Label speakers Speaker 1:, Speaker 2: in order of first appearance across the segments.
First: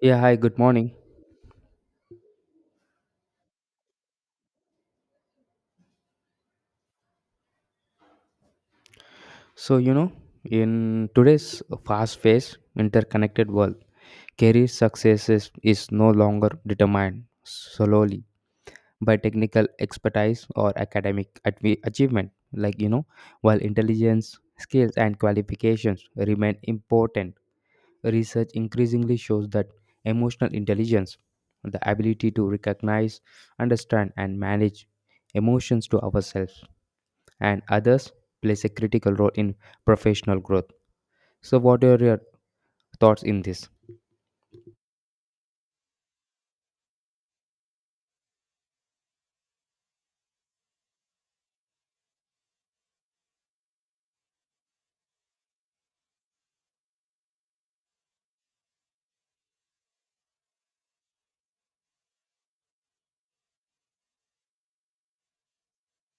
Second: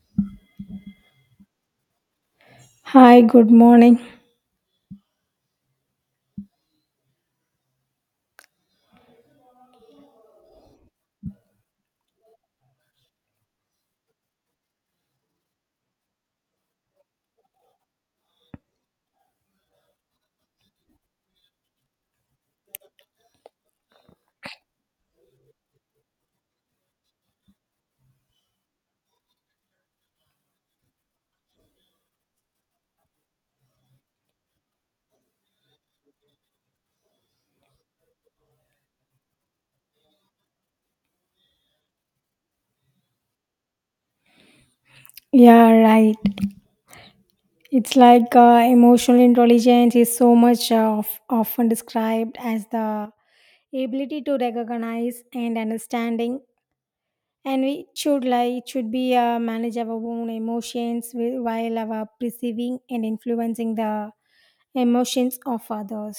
Speaker 1: Yeah, hi, good morning.
Speaker 2: Hi, good morning.
Speaker 1: So, you know, in today's fast paced, interconnected world, career success is no longer determined solely by technical expertise or academic achievement. Like, while intelligence, skills, and qualifications remain important, research increasingly shows that emotional intelligence, the ability to recognize, understand, and manage emotions to ourselves and others, plays a critical role in professional growth. So, what are your thoughts in this?
Speaker 2: Yeah, right. It's like emotional intelligence is so much often described as the ability to recognize and understanding, and we should like it should be manage our own emotions while our perceiving and influencing the emotions of others.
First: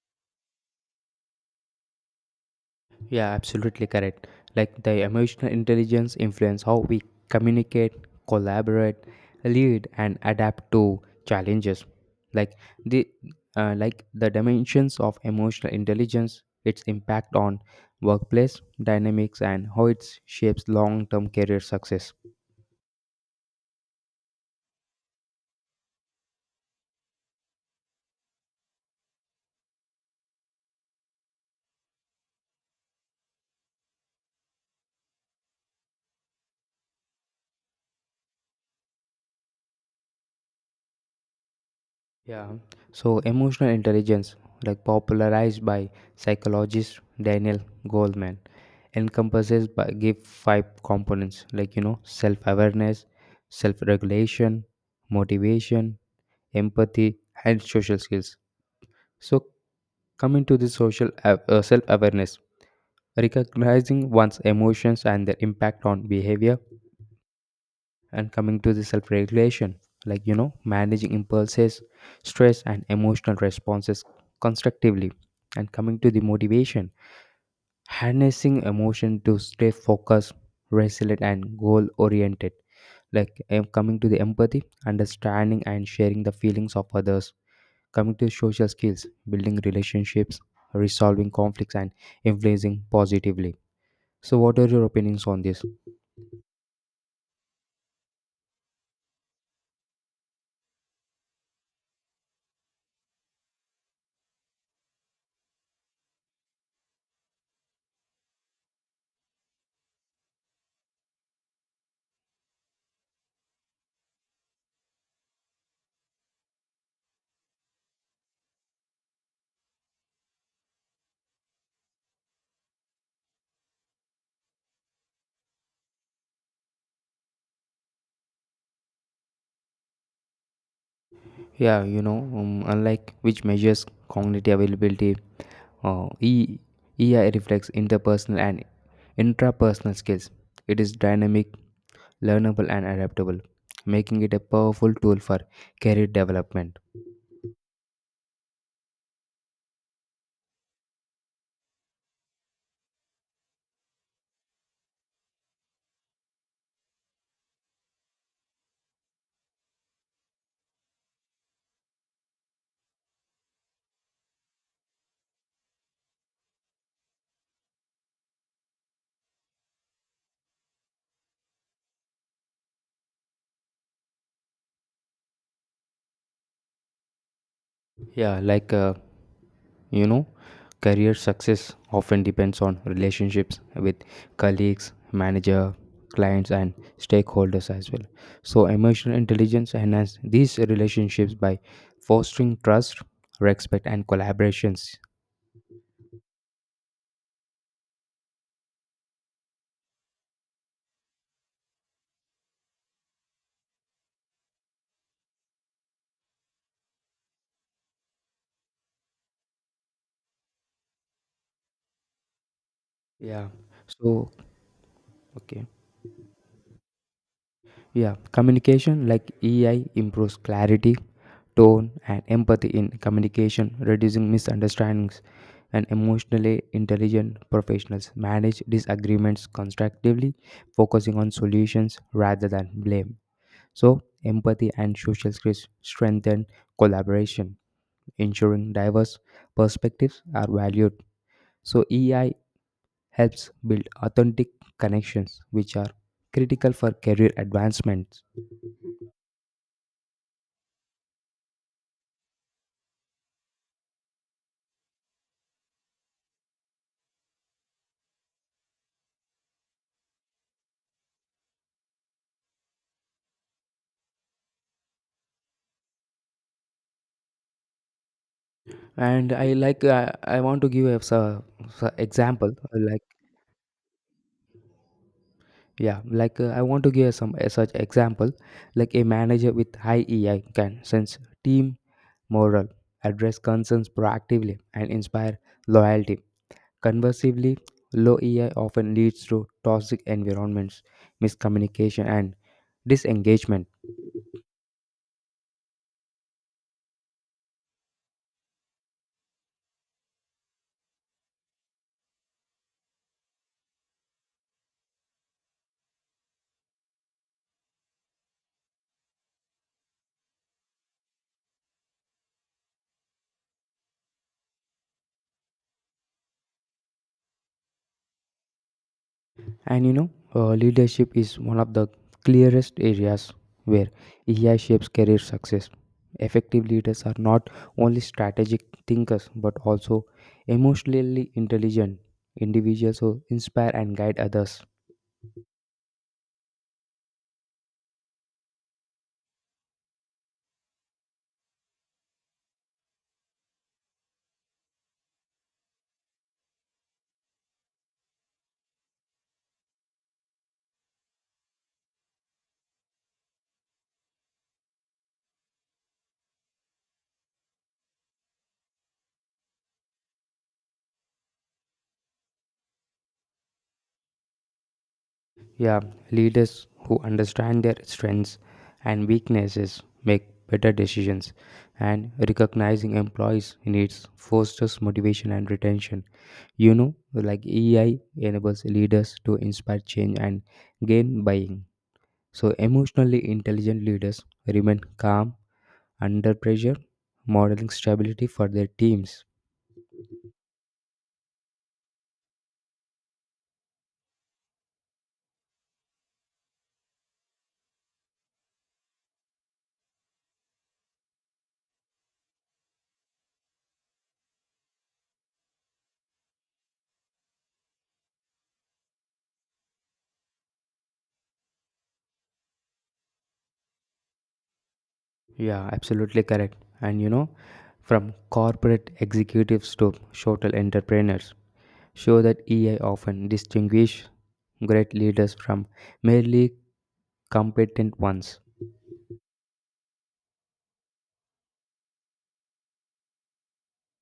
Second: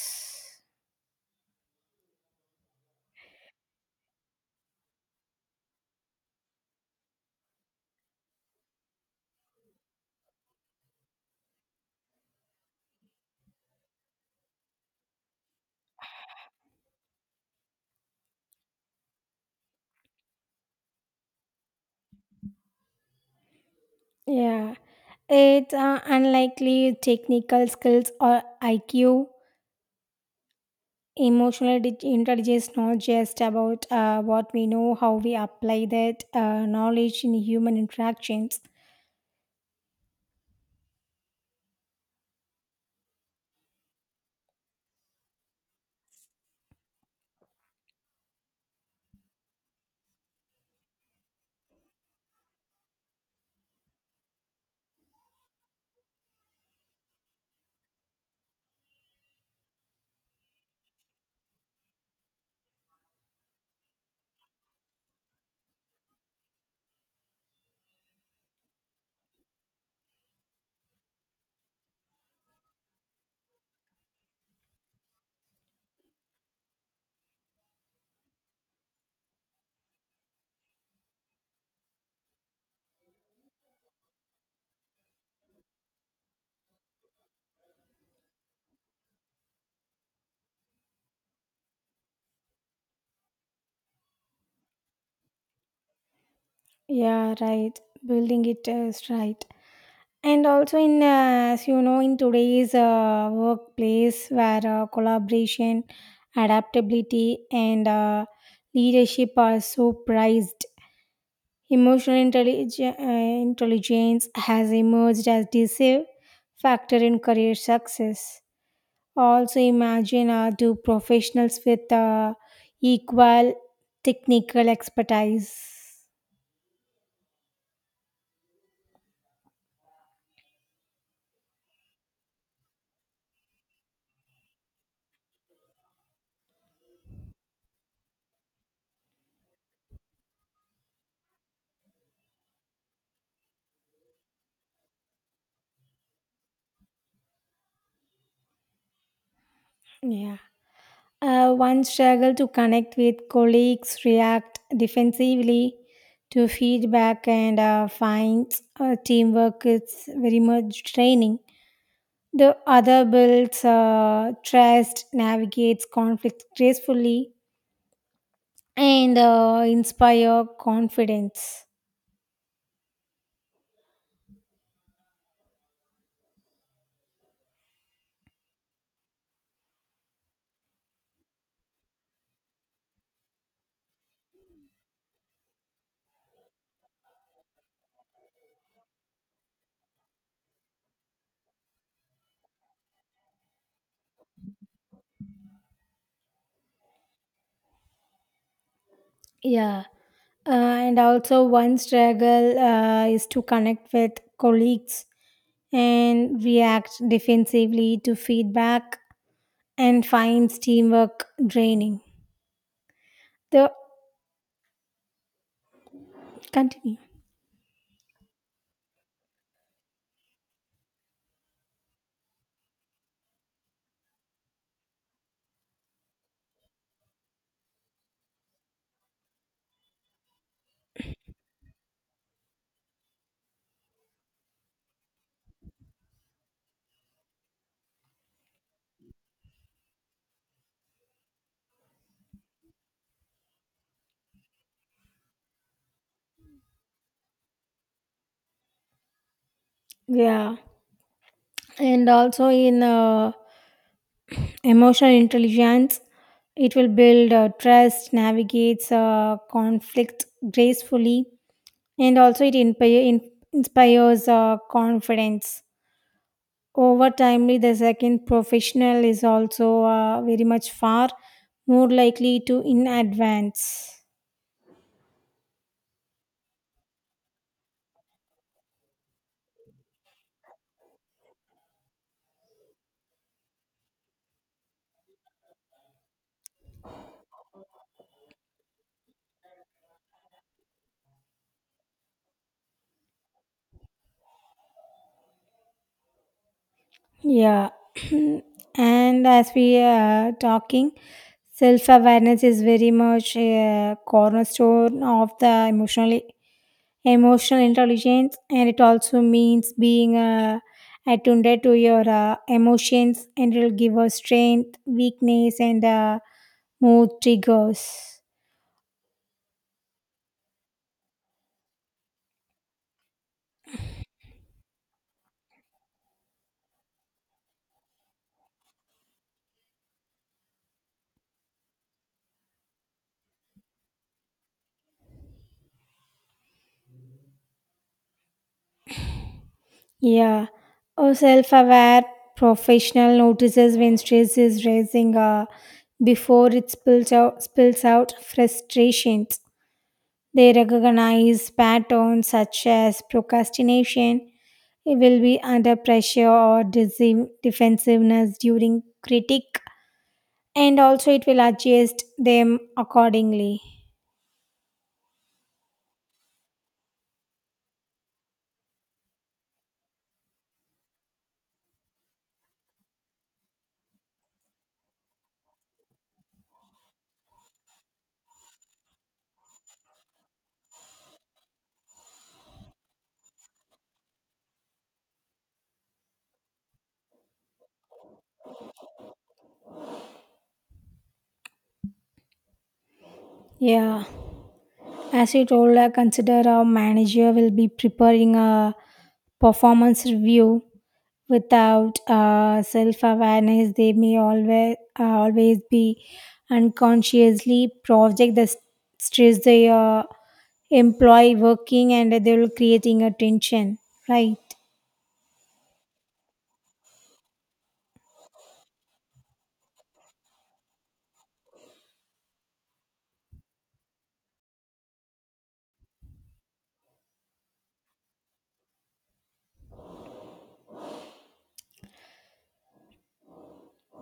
Speaker 1: Yeah, absolutely correct. Like, the emotional intelligence influence how we communicate, collaborate, lead, and adapt to challenges, like the like the dimensions of emotional intelligence, its impact on workplace dynamics, and how it shapes long-term career success.
Speaker 2: Yeah, it's unlikely technical skills or IQ. Emotional intelligence not just about what we know, how we apply that knowledge in human interactions.
Speaker 1: Yeah. So, emotional intelligence, like popularized by psychologist Daniel Goldman, encompasses by give five components, like self-awareness, self-regulation, motivation, empathy, and social skills. So, coming to the self-awareness, recognizing one's emotions and their impact on behavior, and coming to the self regulation, like managing impulses, stress, and emotional responses constructively, and coming to the motivation, harnessing emotion to stay focused, resilient, and goal oriented. Like, coming to the empathy, understanding and sharing the feelings of others. Coming to social skills, building relationships, resolving conflicts, and influencing positively. So, what are your opinions on this?
Speaker 2: Yeah, right. Building it is right. And also as you know, in today's workplace where collaboration, adaptability, and leadership are so prized, emotional intelligence has emerged as decisive factor in career success. Also imagine do professionals with equal technical expertise.
Speaker 1: Yeah, you know, unlike which measures cognitive availability, uh, e- EI reflects interpersonal and intrapersonal skills. It is dynamic, learnable, and adaptable, making it a powerful tool for career development.
Speaker 2: Yeah, one struggle to connect with colleagues, react defensively to feedback, and finds teamwork is very much training. The other builds trust, navigates conflict gracefully, and inspire confidence.
Speaker 1: Yeah, like you know, career success often depends on relationships with colleagues, manager, clients, and stakeholders as well. So, emotional intelligence enhances these relationships by fostering trust, respect, and collaborations.
Speaker 2: Yeah. And also, one struggle is to connect with colleagues and react defensively to feedback and finds teamwork draining.
Speaker 1: Yeah.
Speaker 2: The
Speaker 1: So, okay.
Speaker 2: Continue.
Speaker 1: Yeah, communication, like EI improves clarity, tone, and empathy in communication, reducing misunderstandings. And emotionally intelligent professionals manage disagreements constructively, focusing on solutions rather than blame. So, empathy and social skills strengthen collaboration, ensuring diverse perspectives are valued. So, EI helps build authentic connections, which are critical for career advancement.
Speaker 2: Yeah, and also in emotional intelligence, it will build trust, navigates conflict gracefully, and also it inspires confidence. Over timely, the second professional is
Speaker 1: And I like
Speaker 2: also
Speaker 1: uh, I
Speaker 2: very
Speaker 1: want to
Speaker 2: much
Speaker 1: give a
Speaker 2: far more
Speaker 1: so
Speaker 2: likely
Speaker 1: example,
Speaker 2: to in advance.
Speaker 1: I want to give some a such example, like a manager with high EI can sense team morale, address concerns proactively, and inspire loyalty. Conversely, low EI often leads to toxic environments, miscommunication, and disengagement.
Speaker 2: Yeah, and as we are talking, self awareness is very much a cornerstone of the emotional intelligence, and it also means being attuned to your emotions, and it will give us strength, weakness, and mood triggers.
Speaker 1: And you know, leadership is one of the clearest areas where AI shapes career success. Effective leaders are not only strategic thinkers but also emotionally intelligent individuals who inspire and guide others.
Speaker 2: Yeah, a self aware professional notices when stress is rising before it spills out frustrations. They recognize patterns such as procrastination, it will be under pressure or defensiveness during critique, and also it will adjust them accordingly.
Speaker 1: Yeah, leaders who understand their strengths and weaknesses make better decisions, and recognizing employees' needs fosters motivation and retention. You know, like EI enables leaders to inspire change and gain buy in. So, emotionally intelligent leaders remain calm under pressure, modeling stability for their teams.
Speaker 2: Yeah. As you told, I consider our manager will be preparing a performance review. Without self-awareness, they may always be unconsciously project the stress they employee working, and they will creating a tension. Right?
Speaker 1: Yeah, absolutely correct. And you know, from corporate executives to social entrepreneurs, show that EI often distinguish great leaders from merely competent ones.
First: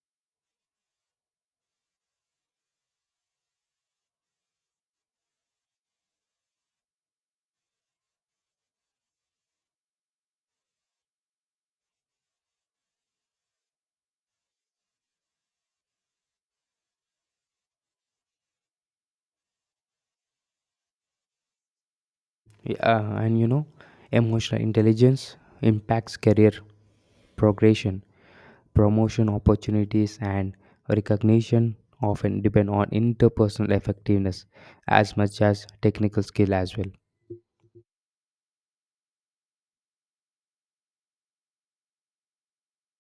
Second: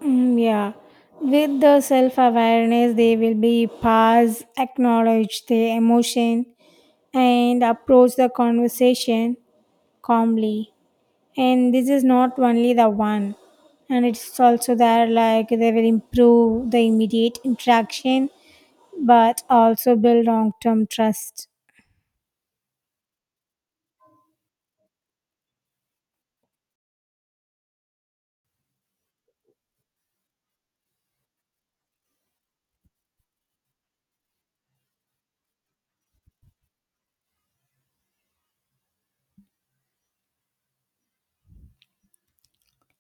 Speaker 2: Mm, yeah. With the self-awareness, they will be pause, acknowledge the emotion, and approach the conversation calmly. And this is not only the one, and it's also there like they will improve the immediate interaction but also build long term trust.
Speaker 1: Yeah, and you know, emotional intelligence impacts career progression. Promotion opportunities and recognition often depend on interpersonal effectiveness as much as technical skill as well.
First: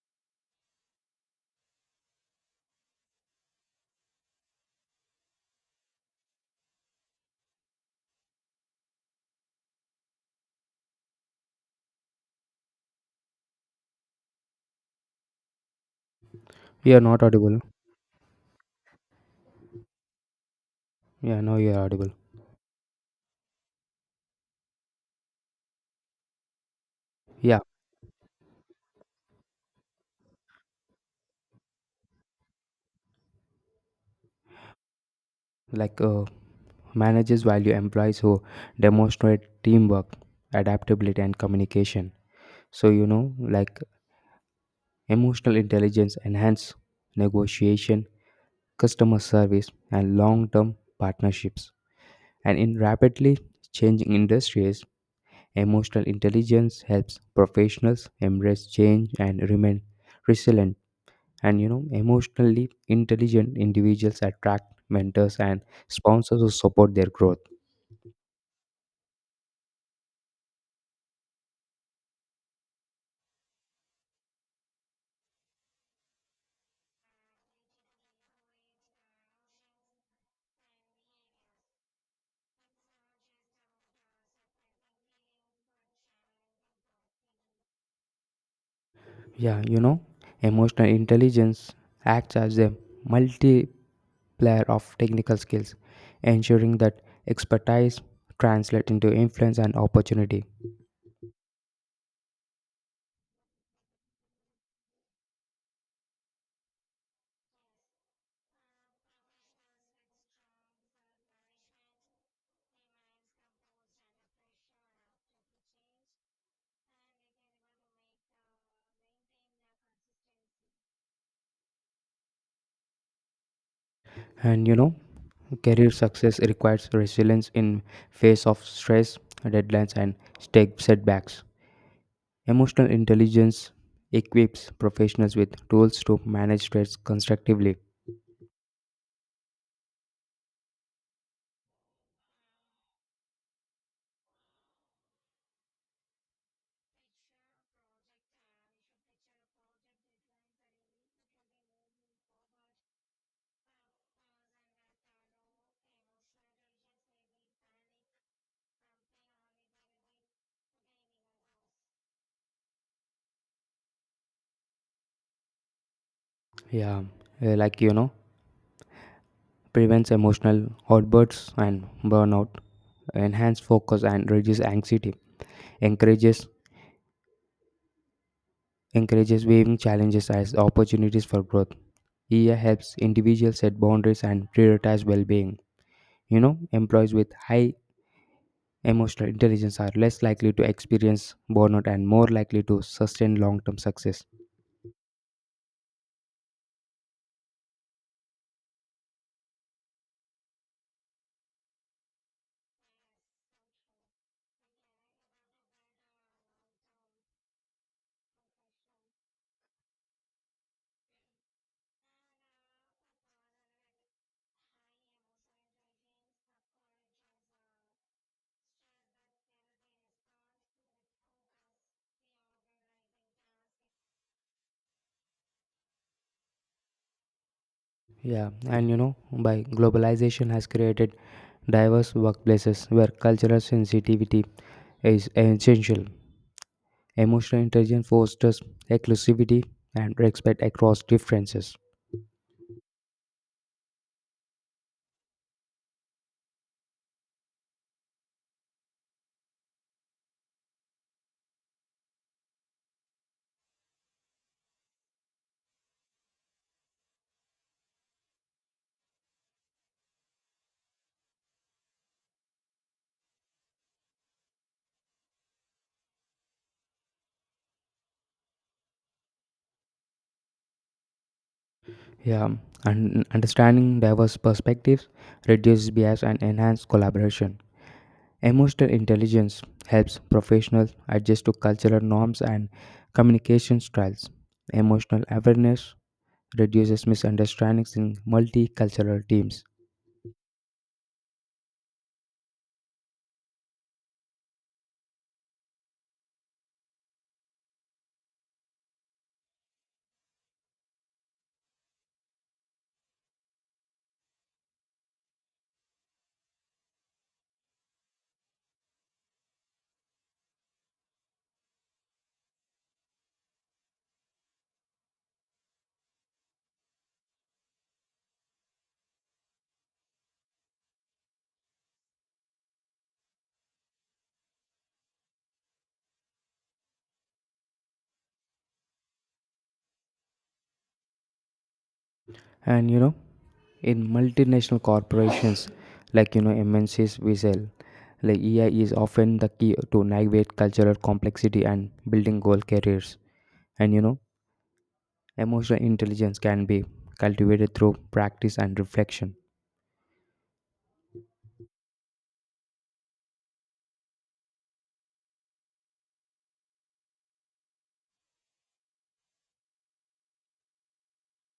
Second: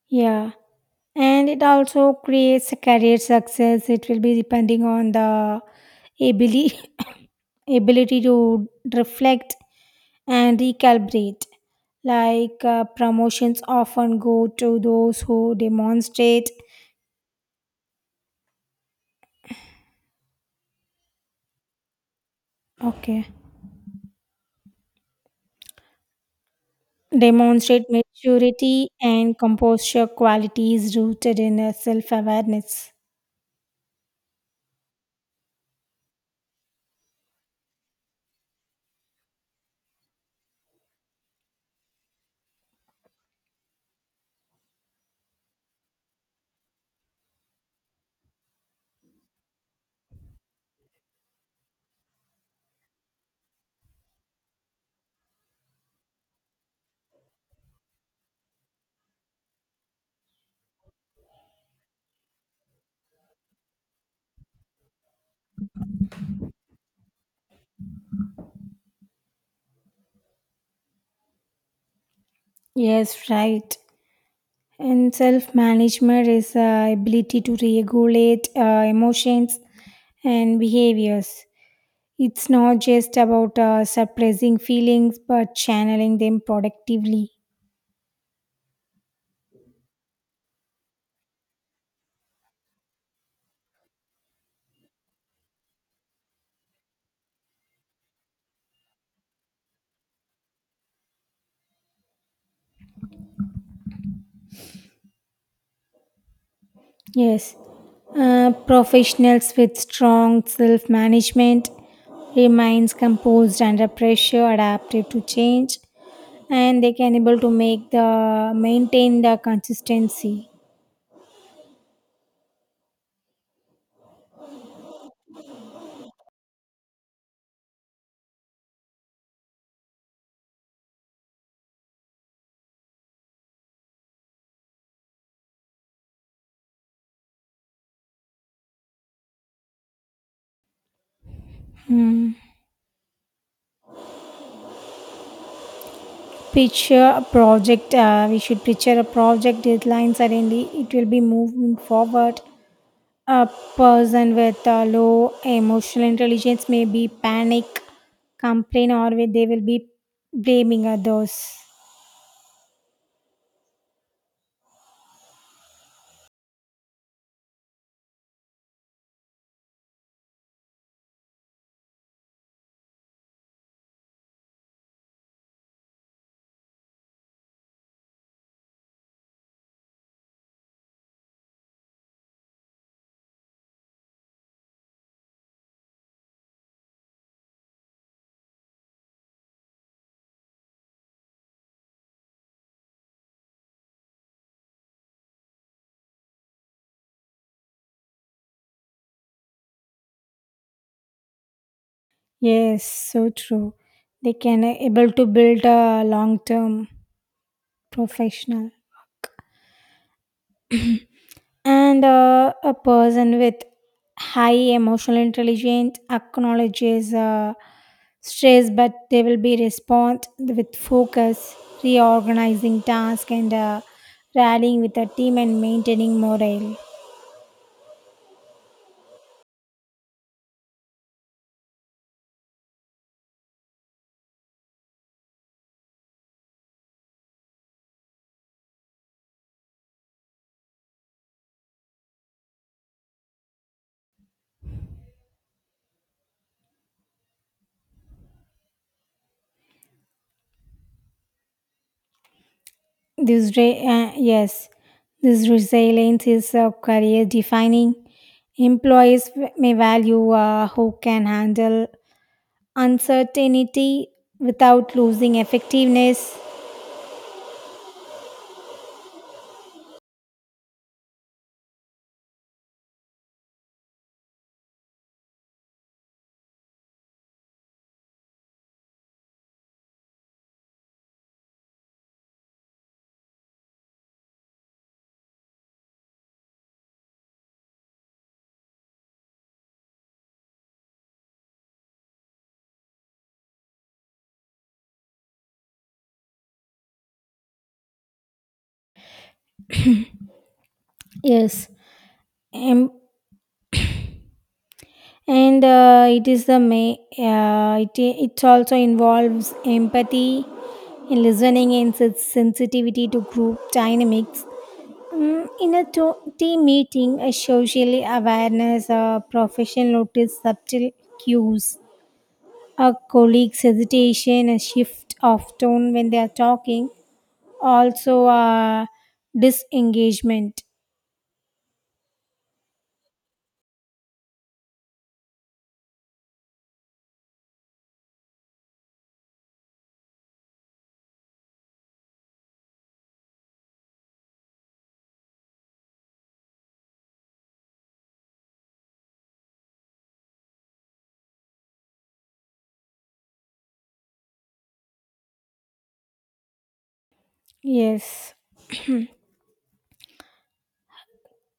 Speaker 2: Yeah. And it also creates a career success. It will be depending on the ability ability to reflect and recalibrate. Like promotions often go to those who demonstrate.
Speaker 1: You are not audible. Yeah, now you are audible.
Speaker 2: Okay.
Speaker 1: Yeah,
Speaker 2: Demonstrate maturity and composure qualities rooted in self-awareness.
Speaker 1: like managers value employees who demonstrate teamwork, adaptability, and communication. So, you know, like emotional intelligence enhance negotiation, customer service, and long term partnerships. And in rapidly changing industries, emotional intelligence helps professionals embrace change and remain resilient. And you know, emotionally intelligent individuals attract mentors and sponsors who support their growth.
Speaker 2: Yes, right. And self-management is ability to regulate emotions and behaviors. It's not just about suppressing feelings but channeling them productively.
Speaker 1: Yeah, you know, emotional intelligence acts as a multiplier of technical skills, ensuring that expertise translates into influence and opportunity.
Speaker 2: Yes, professionals with strong self-management remains composed under pressure, adaptive to change, and they can able to make the maintain the consistency.
Speaker 1: And you know, career success requires resilience in face of stress, deadlines, and stake setbacks. Emotional intelligence equips professionals with tools to manage stress constructively.
Speaker 2: Picture a project uh, we should picture a project deadline suddenly it will be moving forward. A person with low emotional intelligence may be panic, complain, or they will be blaming others.
Speaker 1: Yeah, like you know, prevents emotional outbursts and burnout, enhance focus and reduce anxiety, encourages encourages viewing challenges as opportunities for growth. EA helps individuals set boundaries and prioritize well-being. You know, employees with high emotional intelligence are less likely to experience burnout and more likely to sustain long-term success.
Speaker 2: Yes, so true. They can able to build a long term professional. And a person with high emotional intelligence acknowledges stress, but they will be respond with focus, reorganizing task, and rallying with a team and maintaining morale.
Speaker 1: Yeah, and you know, by globalization has created diverse workplaces where cultural sensitivity is essential. Emotional intelligence fosters inclusivity and respect across differences.
Speaker 2: Yes, this resilience is career defining. Employees may value who can handle uncertainty without losing effectiveness.
Speaker 1: Yeah, and understanding diverse perspectives reduces bias and enhances collaboration. Emotional intelligence helps professionals adjust to cultural norms and communication styles. Emotional awareness reduces misunderstandings in multicultural teams.
Speaker 2: Yes. em- and it is the may It also involves empathy in listening and sensitivity to group dynamics. Mm, in a team meeting, a socially awareness a professional notice subtle cues, a colleague's hesitation, a shift of tone when they are talking, also disengagement.
Speaker 1: And you know, in multinational corporations, like you know MNCs we sell, like EI is often the key to navigate cultural complexity and building goal careers. And you know, emotional intelligence can be cultivated through practice and reflection.
Speaker 2: Yes,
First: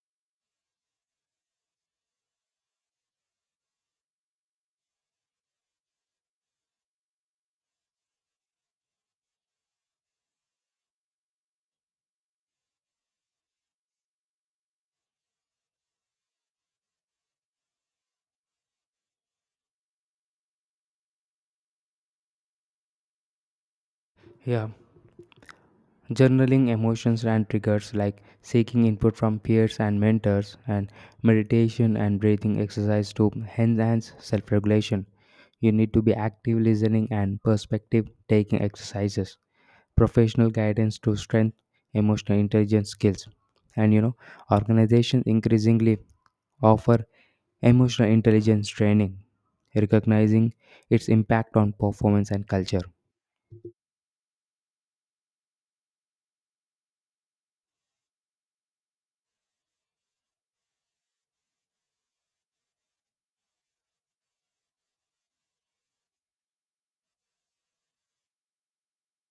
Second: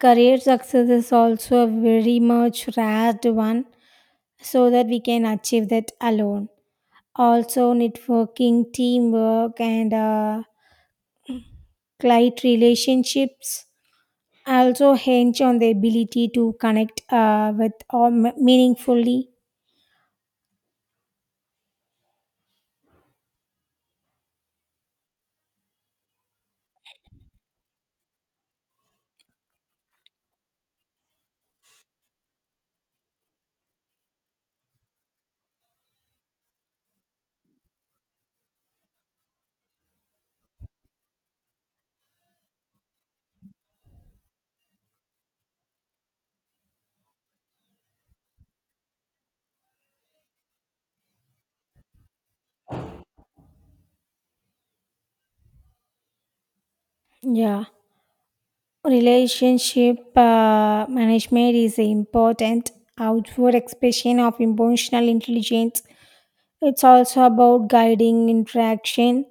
Speaker 2: career success is also a very much rare one so that we can achieve that alone. Also, networking, teamwork, and client relationships also hinge on the ability to connect with or meaningfully.
Speaker 1: Yeah, journaling emotions and triggers, like seeking input from peers and mentors, and meditation and breathing exercise to enhance self regulation. You need to be active listening and perspective taking exercises, professional guidance to strengthen emotional intelligence skills. And you know, organizations increasingly offer emotional intelligence training, recognizing its impact on performance and culture. Uh,
Speaker 2: Yeah, relationship management is important outward expression of emotional intelligence. It's also about guiding interaction,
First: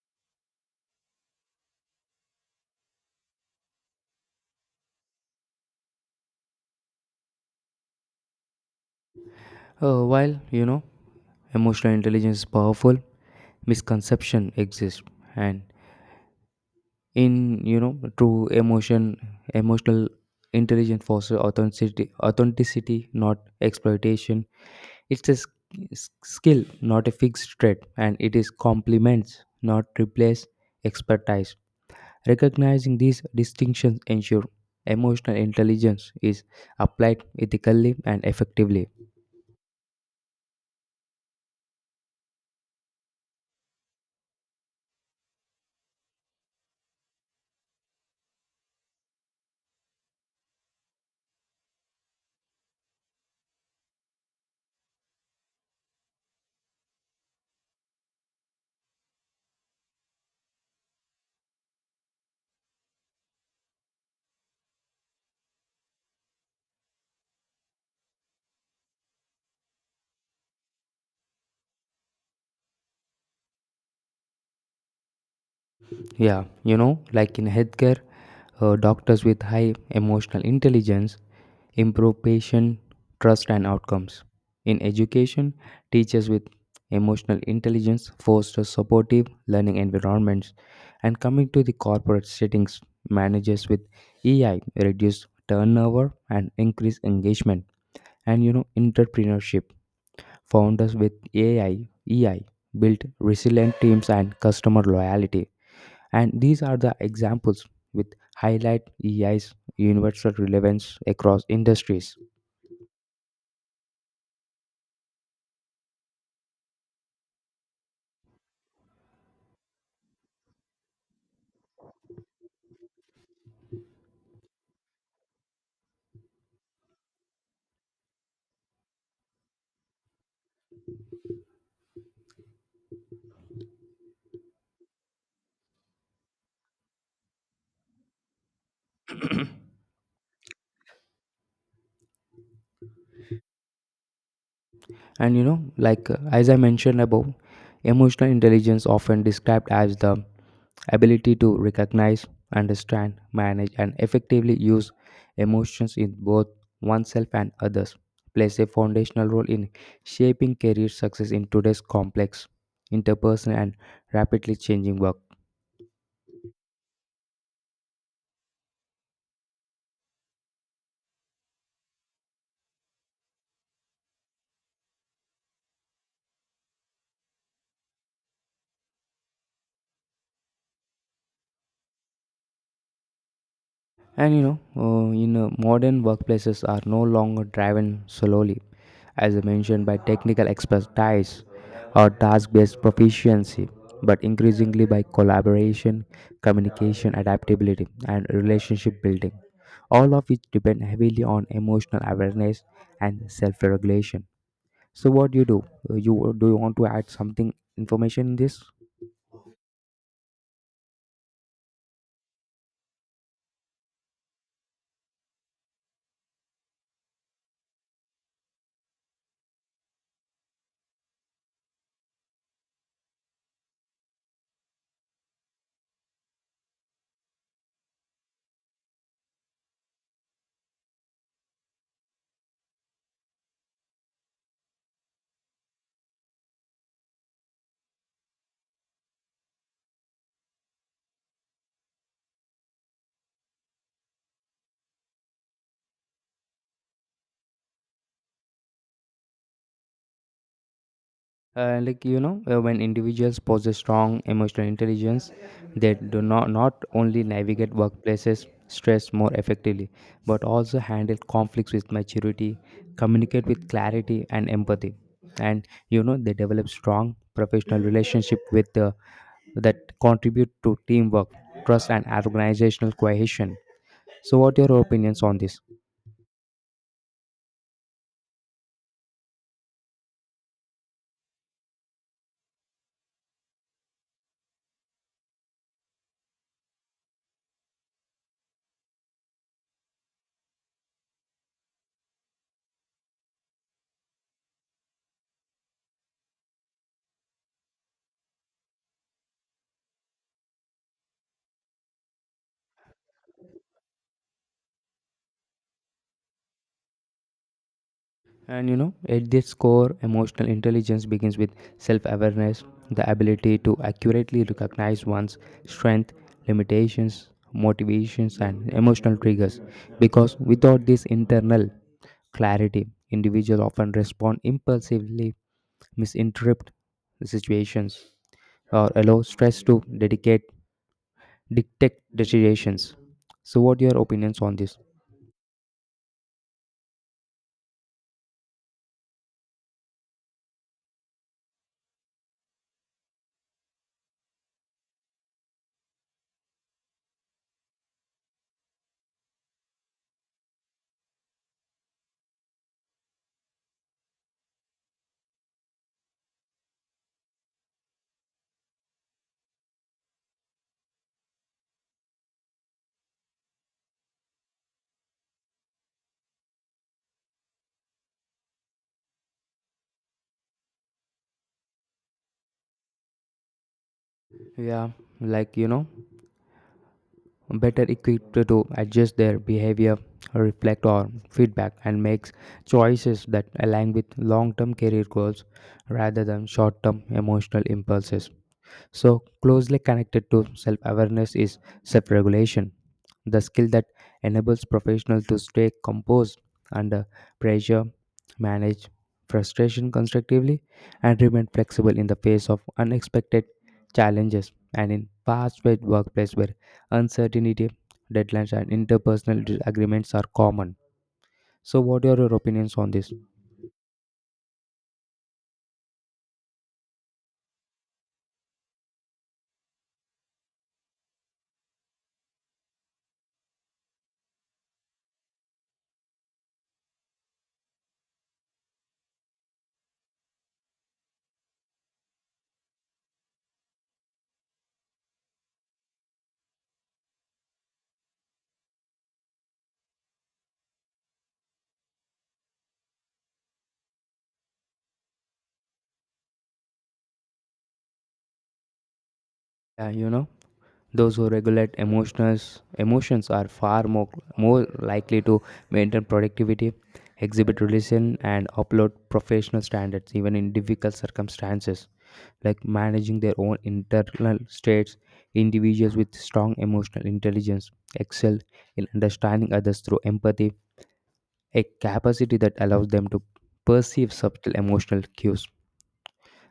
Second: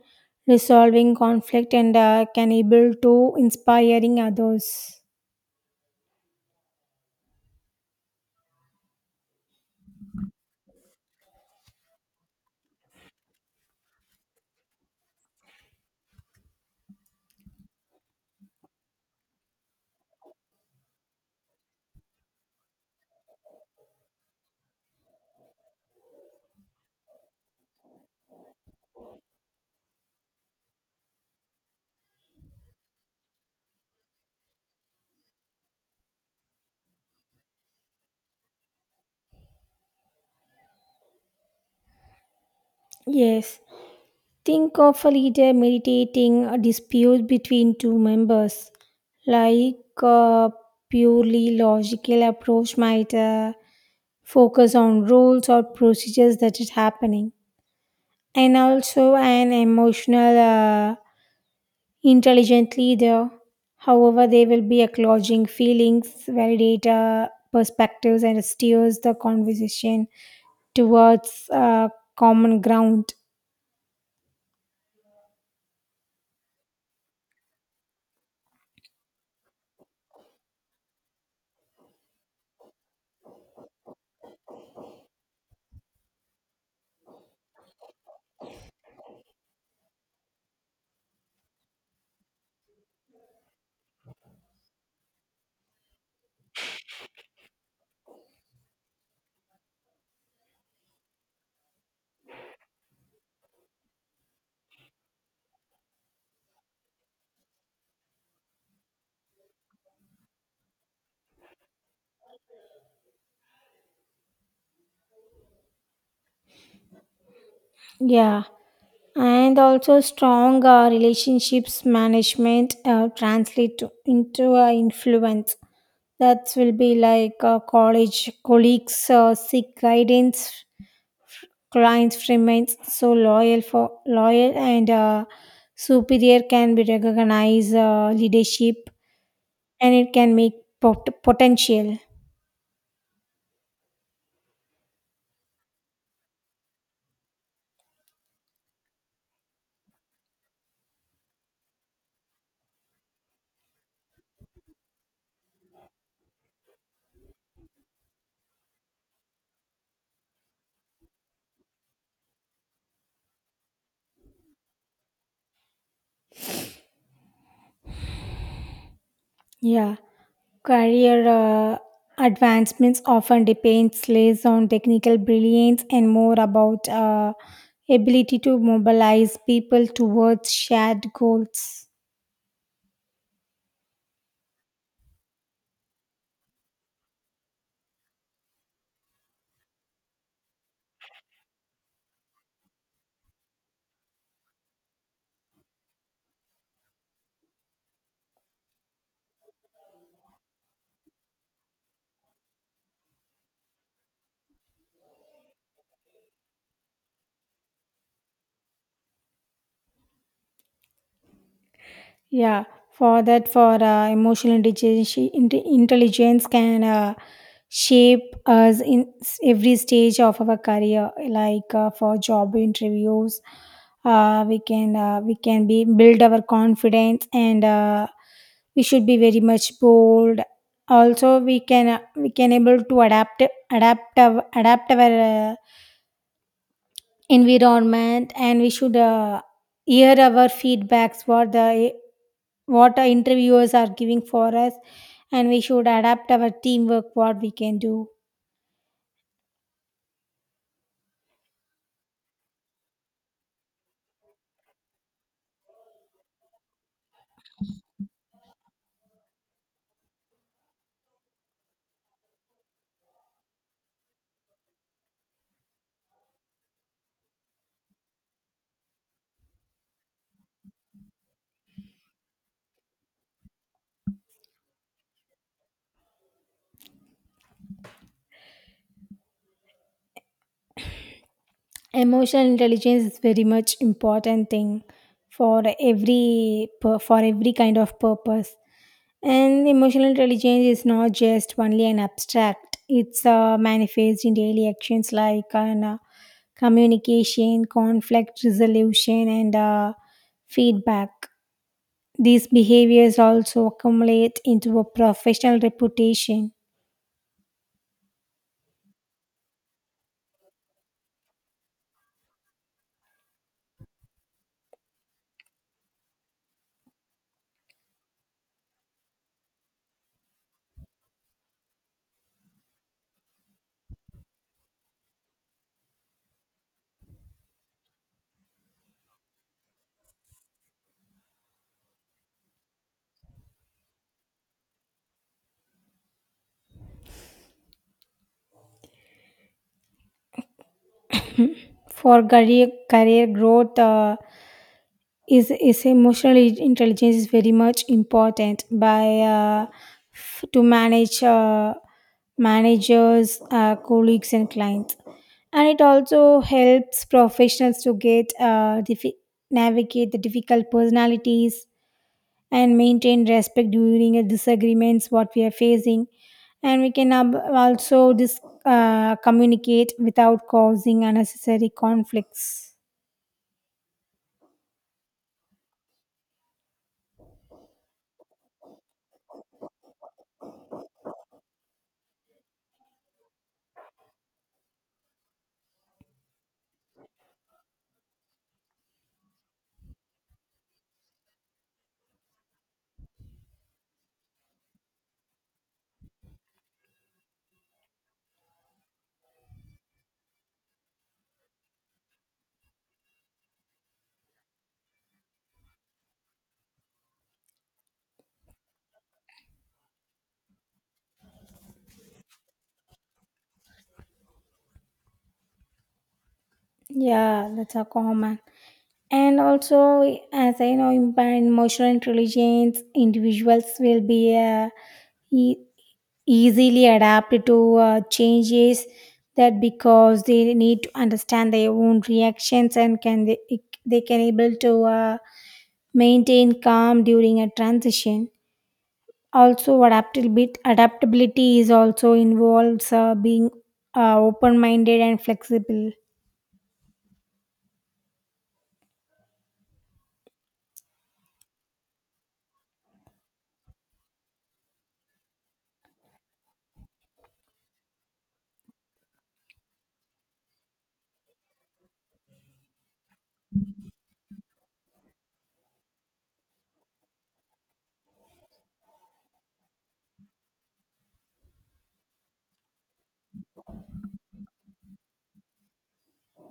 Speaker 2: resolving conflict, and can able to inspiring others.
Speaker 1: while you know emotional intelligence is powerful, misconception exists, and in you know true emotion, emotional intelligence fosters authenticity, not exploitation. It's a skill, not a fixed trait, and it is complements, not replace expertise. Recognizing these distinctions ensure emotional intelligence is applied ethically and effectively.
Speaker 2: Yes. Think of a leader meditating a dispute between two members. Like a purely logical approach might focus on rules or procedures that is happening. And also an emotional, intelligent leader. However, they will be acknowledging feelings, validate perspectives, and steers the conversation towards common ground.
Speaker 1: Yeah, you know, like in healthcare, doctors with high emotional intelligence improve patient trust and outcomes. In education, teachers with emotional intelligence foster supportive learning environments. And coming to the corporate settings, managers with EI reduce turnover and increase engagement. And you know, entrepreneurship, founders with EI build resilient teams and customer loyalty. And these are the examples with highlight EI's universal relevance across industries.
Speaker 2: Yeah, and also strong relationships management translate into influence that will be like college colleagues seek guidance, clients remains so loyal for loyal, and superior can be recognized leadership, and it can make potential.
Speaker 1: And you know, like as I mentioned above, emotional intelligence, often described as the ability to recognize, understand, manage, and effectively use emotions in both oneself and others, plays a foundational role in shaping career success in today's complex, interpersonal, and rapidly changing work.
Speaker 2: Yeah, career advancements often depends less on technical brilliance and more about ability to mobilize people towards shared goals.
Speaker 1: And you know, in modern workplaces are no longer driven solely, as I mentioned, by technical expertise or task-based proficiency, but increasingly by collaboration, communication, adaptability, and relationship building, all of which depend heavily on emotional awareness and self-regulation. So, what do you do? You do you want to add something information in this?
Speaker 2: Yeah, for that, for emotional intelligence, intelligence can shape us in every stage of our career. Like for job interviews, we can be build our confidence, and we should be very much bold. Also, we can able to adapt our environment, and we should hear our feedbacks for the what our interviewers are giving for us, and we should adapt our teamwork what we can do.
Speaker 1: Like, when individuals possess strong emotional intelligence, they do not only navigate workplaces stress more effectively but also handle conflicts with maturity, communicate with clarity and empathy. And you know, they develop strong professional relationship with the that contribute to teamwork, trust, and organizational cohesion. So, what are your opinions on this?
Speaker 2: Emotional intelligence is very much important thing for every for every kind of purpose, and emotional intelligence is not just only an abstract. It's manifest in daily actions like on, communication, conflict resolution, and feedback. These behaviors also accumulate into a professional reputation.
Speaker 1: And you know, at this core, emotional intelligence begins with self awareness, the ability to accurately recognize one's strength, limitations, motivations, and emotional triggers. Because without this internal clarity, individuals often respond impulsively, misinterpret the situations, or allow stress to dedicate detect decisions. So, what are your opinions on this?
Speaker 2: For career growth, is emotional intelligence is very much important by uh, to manage managers, colleagues, and clients, and it also helps professionals to get navigate the difficult personalities and maintain respect during a disagreements what we are facing, and we can also communicate without causing unnecessary conflicts.
Speaker 1: Yeah, like you know, better equipped to adjust their behavior, reflect on feedback, and make choices that align with long term career goals rather than short term emotional impulses. So, closely connected to self awareness is self regulation, the skill that enables professionals to stay composed under pressure, manage frustration constructively, and remain flexible in the face of unexpected challenges. And in fast paced workplace where uncertainty, deadlines, and interpersonal disagreements are common. So, what are your opinions on this?
Speaker 2: Yeah, that's a common. And also, as I know, emotional intelligence individuals will be e- easily adapt to changes, that because they need to understand their own reactions, and they can able to maintain calm during a transition. Also, adaptability is also involves being open minded and flexible.
Speaker 1: You know? Those who regulate emotions are far more likely to maintain productivity, exhibit religion, and upload professional standards even in difficult circumstances. Like managing their own internal states, individuals with strong emotional intelligence excel in understanding others through empathy, a capacity that allows them to perceive subtle emotional cues,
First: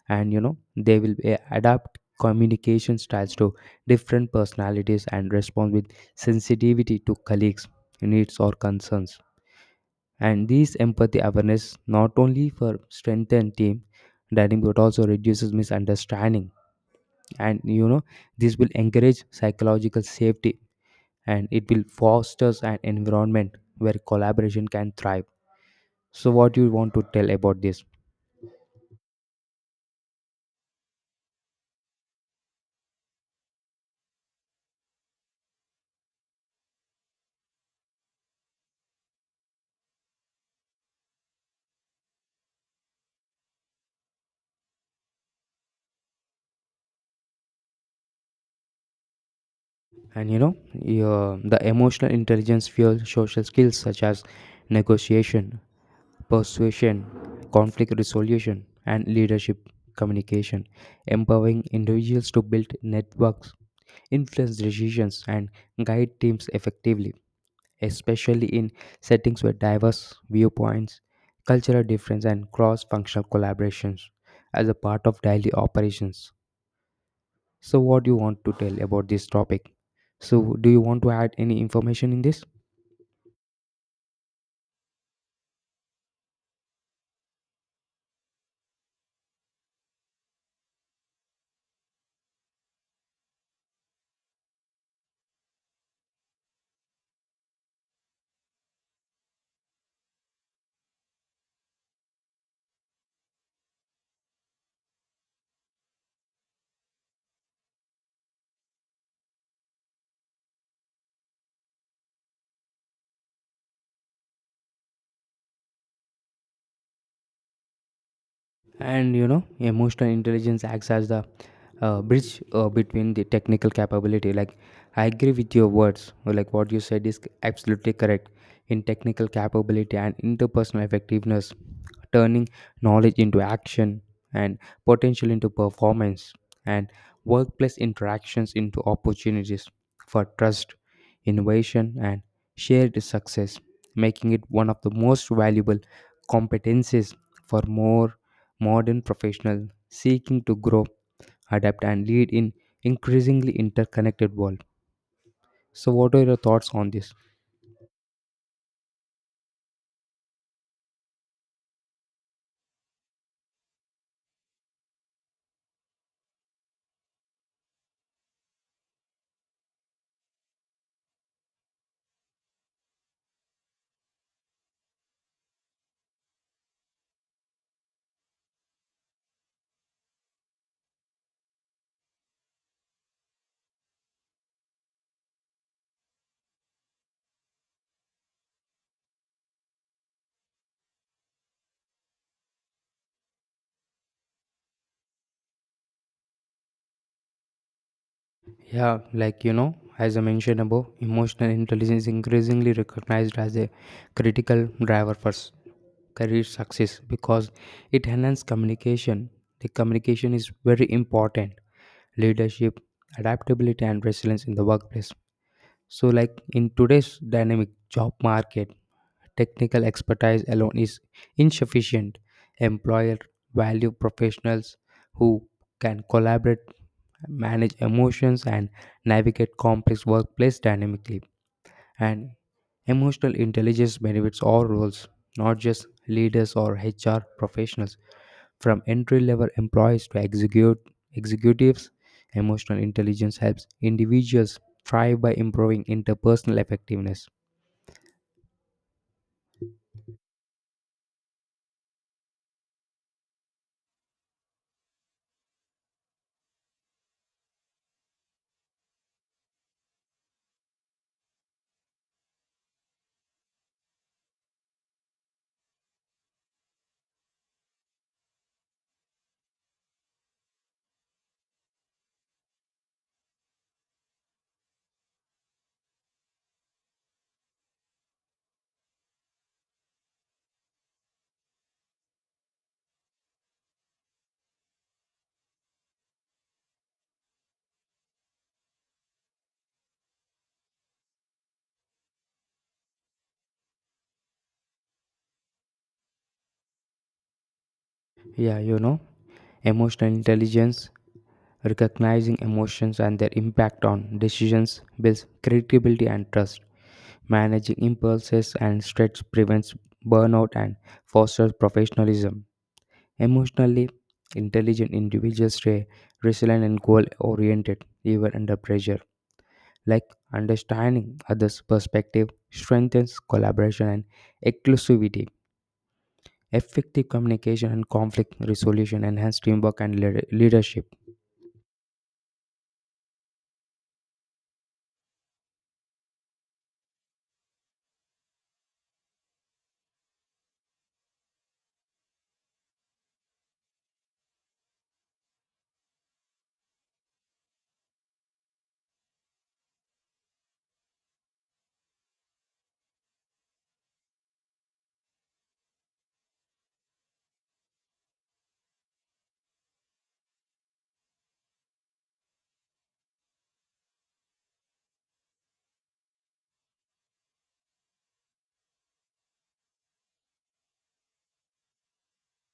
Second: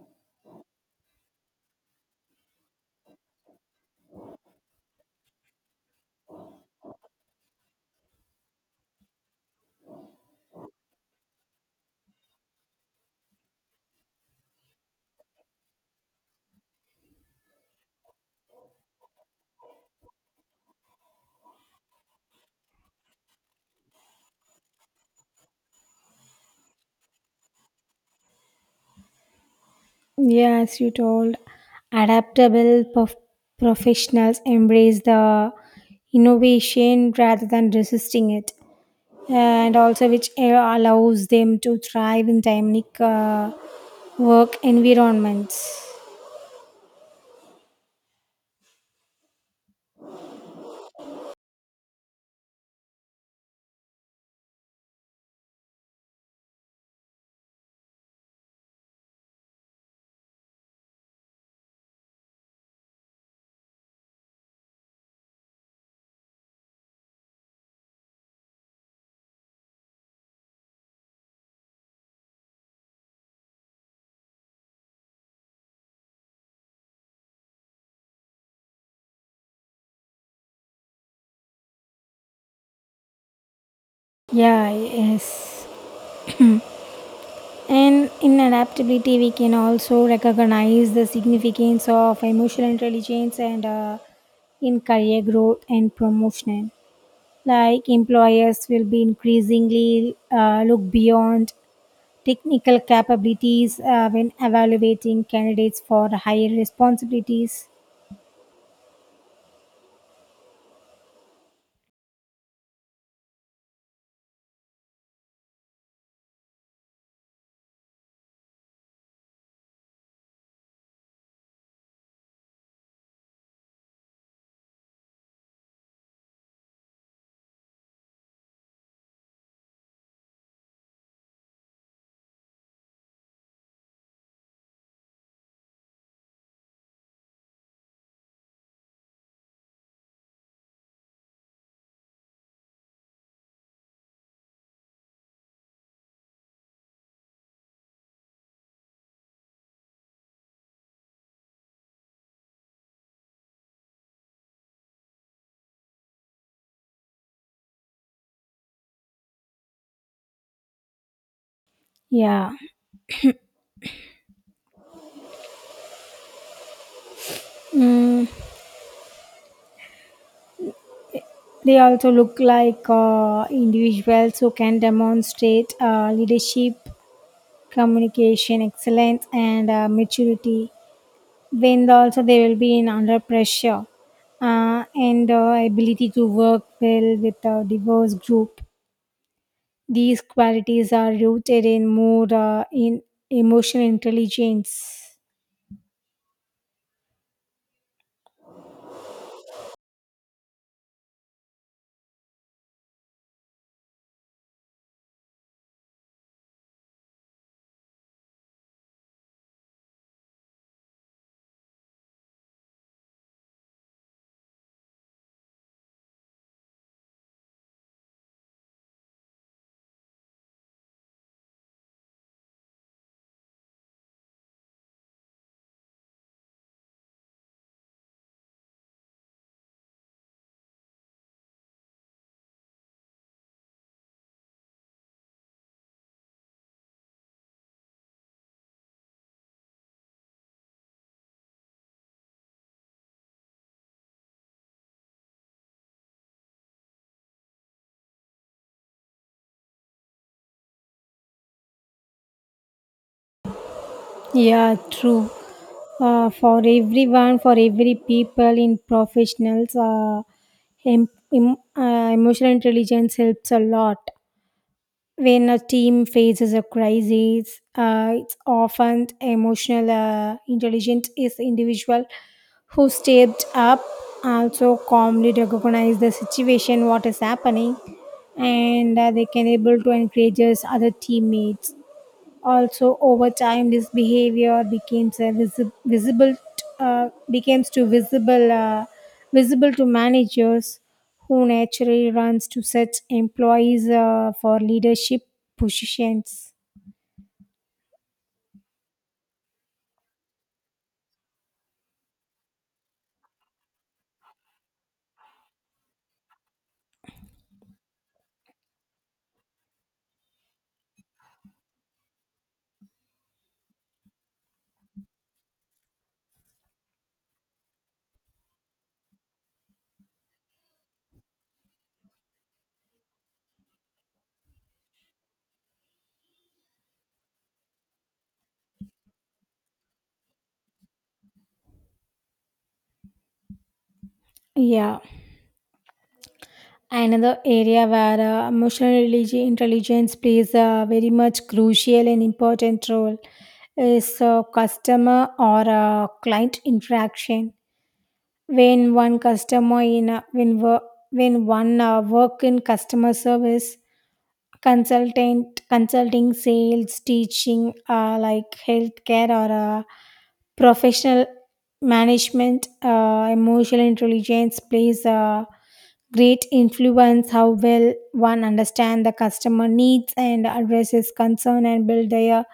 Speaker 1: and you know adapt communication styles to different personalities and respond with sensitivity to colleagues needs or concerns. And these empathy awareness not only for strengthen team dynamic but also reduces misunderstanding. And you know, this will encourage psychological safety and it will fosters an environment where collaboration can thrive. So, what do you want to tell about this?
Speaker 2: Yes, you told adaptable professionals embrace the innovation rather than resisting it, and also which allows them to thrive in dynamic work environments.
Speaker 1: And you know, yeah, the emotional intelligence fuels social skills such as negotiation, persuasion, conflict resolution, and leadership communication, empowering individuals to build networks, influence decisions, and guide teams effectively, especially in settings with diverse viewpoints, cultural difference, and cross functional collaborations as a part of daily operations. So, what do you want to tell about this topic? So, do you want to add any information in this?
Speaker 2: Yeah, yes. And in adaptability, we can also recognize the significance of emotional intelligence and in career growth and promotion. Like employers will be increasingly look beyond technical capabilities when evaluating candidates for higher responsibilities.
Speaker 1: And you know, emotional intelligence acts as the bridge between the technical capability, like I agree with your words, like what you said is absolutely correct in technical capability and interpersonal effectiveness, turning knowledge into action, and potential into performance, and workplace interactions into opportunities for trust, innovation, and shared success, making it one of the most valuable competencies for more modern professionals seeking to grow, adapt, and lead in increasingly interconnected world. So, what are your thoughts on this?
Speaker 2: Yeah. Mm, they also look like individuals who can demonstrate leadership, communication excellence, and maturity when also they will be in under pressure, and ability to work well with a diverse group. These qualities are rooted in more in emotional intelligence.
Speaker 1: Yeah, as I mentioned above, emotional intelligence is increasingly recognized as a critical driver for career success because it enhances communication. The communication is very important, leadership, adaptability, and resilience in the workplace. So, in today's dynamic job market, technical expertise alone is insufficient. Employer value professionals who can collaborate, manage emotions, and navigate complex workplace dynamically. And emotional intelligence benefits all roles, not just leaders or HR professionals. From entry level employees to executives, emotional intelligence helps individuals thrive by improving interpersonal effectiveness.
Speaker 2: Yeah, true. For everyone, for every people in professionals, em- emotional intelligence helps a lot. When a team faces a crisis, it's often emotional intelligent, is the individual who stepped up, also calmly recognize the situation, what is happening, and they can able to encourage other teammates. Also, over time, this behavior became a visible becomes to visible to managers who naturally runs to such employees for leadership positions.
Speaker 1: Yeah, you know, emotional intelligence, recognizing emotions and their impact on decisions builds credibility and trust. Managing impulses and stress prevents burnout and fosters professionalism. Emotionally intelligent individuals stay resilient and goal oriented even under pressure. Like understanding others' perspective strengthens collaboration and inclusivity. Effective communication and conflict resolution enhance teamwork and leadership.
Speaker 2: Yeah, another area where intelligence plays a very much crucial and important role is customer or client interaction. When one customer in a, when wo- when one work in customer service, consultant consulting sales teaching like healthcare or uh, professional management, emotional intelligence plays a great influence how well one understand the customer needs and addresses concern and build their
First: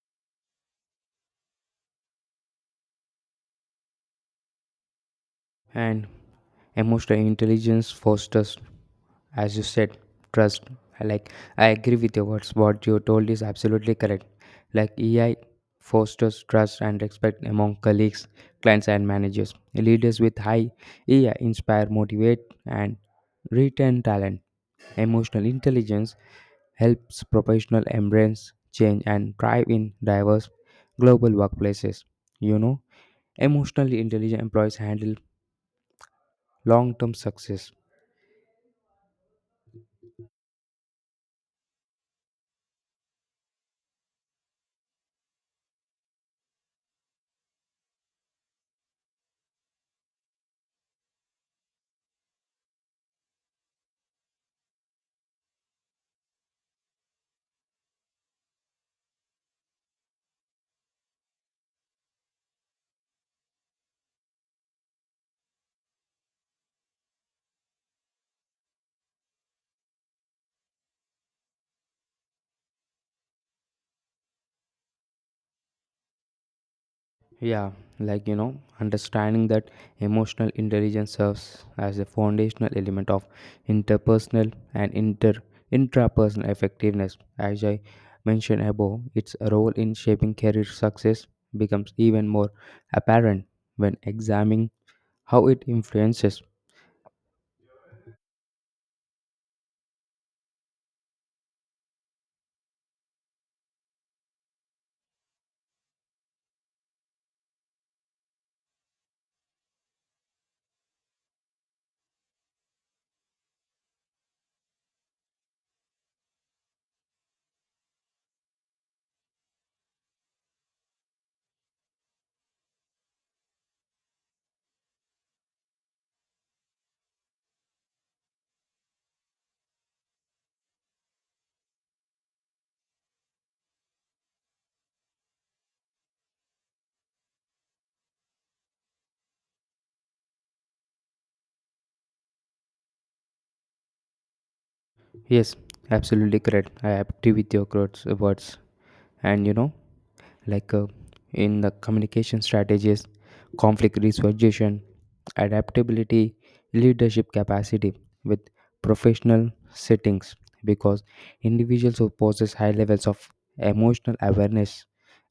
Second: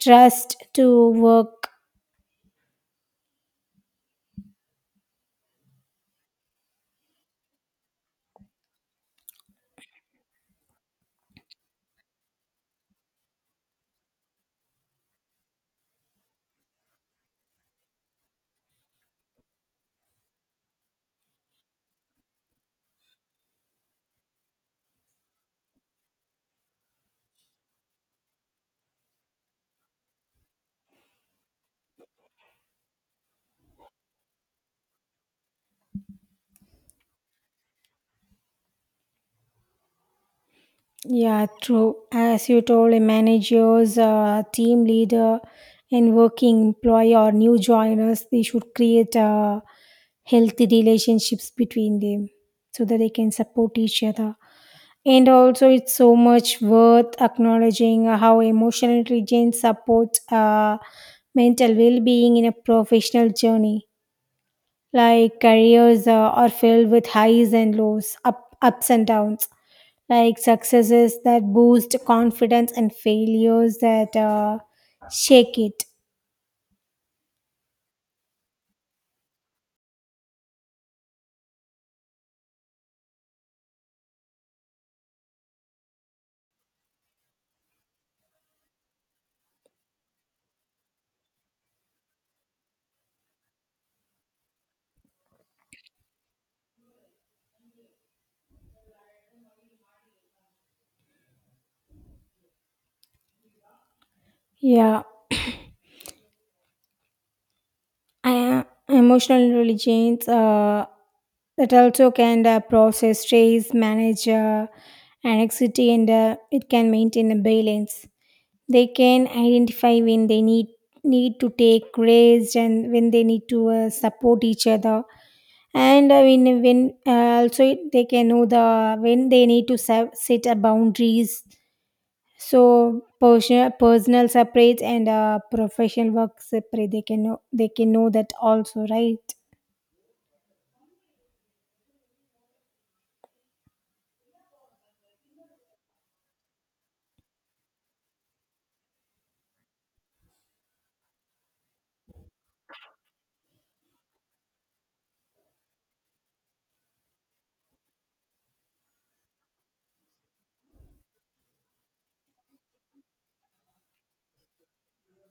Speaker 2: trust to work.
Speaker 1: And emotional intelligence fosters, as you said, trust. I Like I agree with your words. What you told is absolutely correct. Like AI fosters trust and respect among colleagues, clients, and managers. Leaders with high AI inspire, motivate, and retain talent. Emotional intelligence helps professionals embrace change and thrive in diverse global workplaces. You know, emotionally intelligent employees handle long term success.
Speaker 2: Yeah, true. As you told, a managers, team leader, and working employee or new joiners, they should create healthy relationships between them so that they can support each other. And also, it's so much worth acknowledging how emotional intelligence supports mental well-being in a professional journey. Like careers are filled with highs and lows, ups and downs. Like successes that boost confidence and failures that shake it.
Speaker 1: Yeah, like you know understanding that emotional intelligence serves as a foundational element of interpersonal and inter intrapersonal effectiveness. As I mentioned above, its role in shaping career success becomes even more apparent when examining how it influences.
Speaker 2: Yeah, I, emotional intelligence that also can process stress, manage anxiety, and it can maintain a balance. They can identify when they need to take risks and when they need to support each other, and when also it- they can know the when they need to set a boundaries, so personal separate and professional work separate they can know that also, right?
Speaker 1: Yes, absolutely correct. I agree with your words. And you know, like uh, in the communication strategies, conflict resolution, adaptability, leadership capacity with professional settings, because individuals who possess high levels of emotional awareness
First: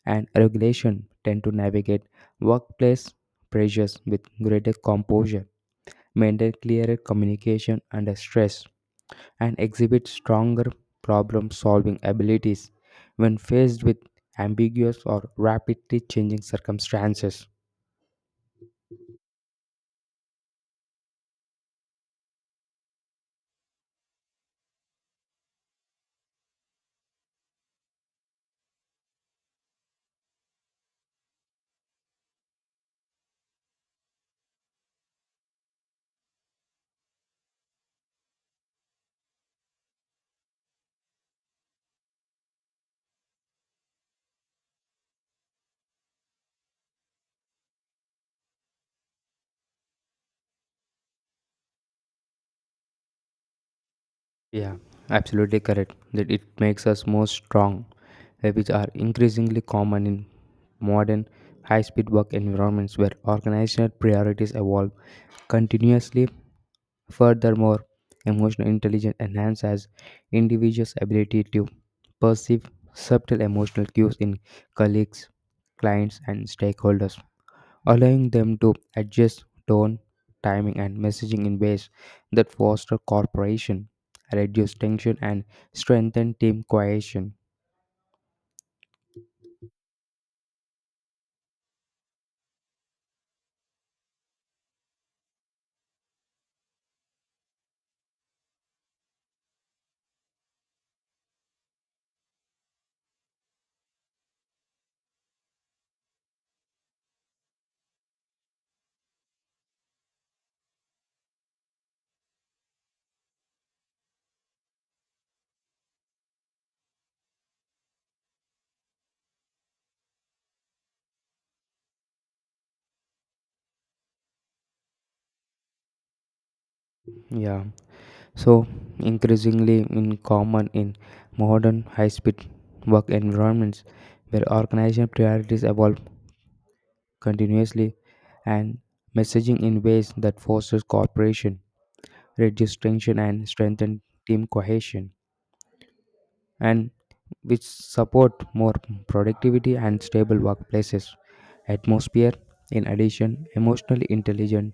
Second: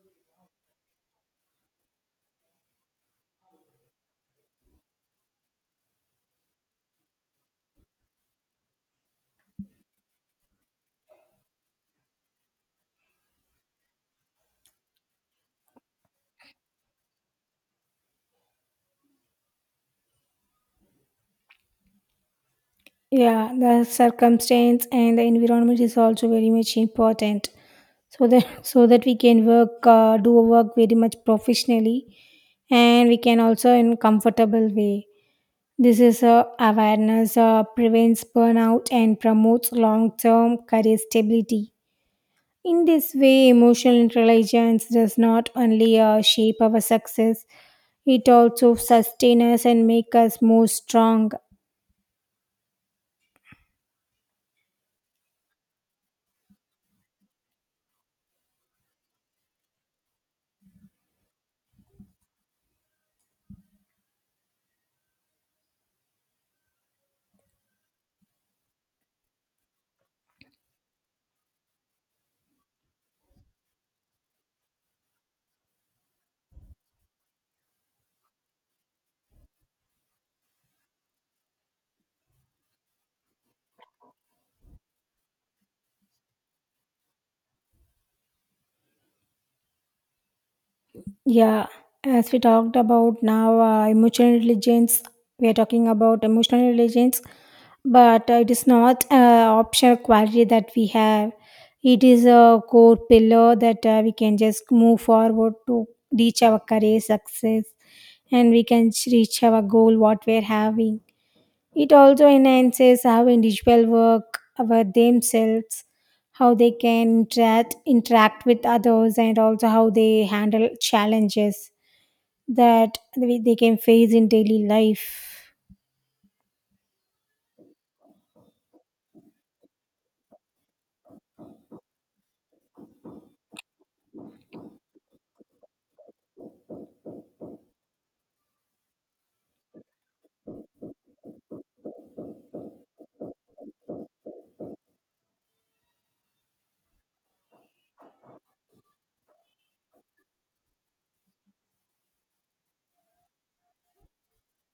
Speaker 1: and regulation tend to navigate workplace pressures with greater composure, maintain clearer communication under stress and exhibit stronger problem solving abilities when faced with ambiguous or rapidly changing circumstances.
Speaker 2: Yeah, the circumstance and the environment is also very much important so that so that we can work do our work very much professionally, and we can also in comfortable way. This is a awareness prevents burnout and promotes long-term career stability. In this way, emotional intelligence does not only shape our success, it also sustains us and makes us more strong.
Speaker 1: Yeah, absolutely correct. That it makes us more strong, which are increasingly common in modern high-speed work environments where organizational priorities evolve continuously. Furthermore, emotional intelligence enhances individuals' ability to perceive subtle emotional cues in colleagues, clients, and stakeholders, allowing them to adjust tone, timing, and messaging in ways that foster cooperation, reduce tension, and strengthen team cohesion.
Speaker 2: Yeah, as we talked about now, emotional intelligence, we are talking about emotional intelligence, but it is not an optional quality that we have. It is a core pillar that we can just move forward to reach our career success, and we can reach our goal, what we're having. It also enhances how individuals work over themselves, how they can interact with others, and also how they handle challenges that they can face in daily life.
Speaker 1: Yeah, so increasingly in common in modern high-speed work environments where organizational priorities evolve continuously, and messaging in ways that fosters cooperation, reduce tension, and strengthen team cohesion, and which support more productivity and stable workplaces atmosphere. In addition, emotionally intelligent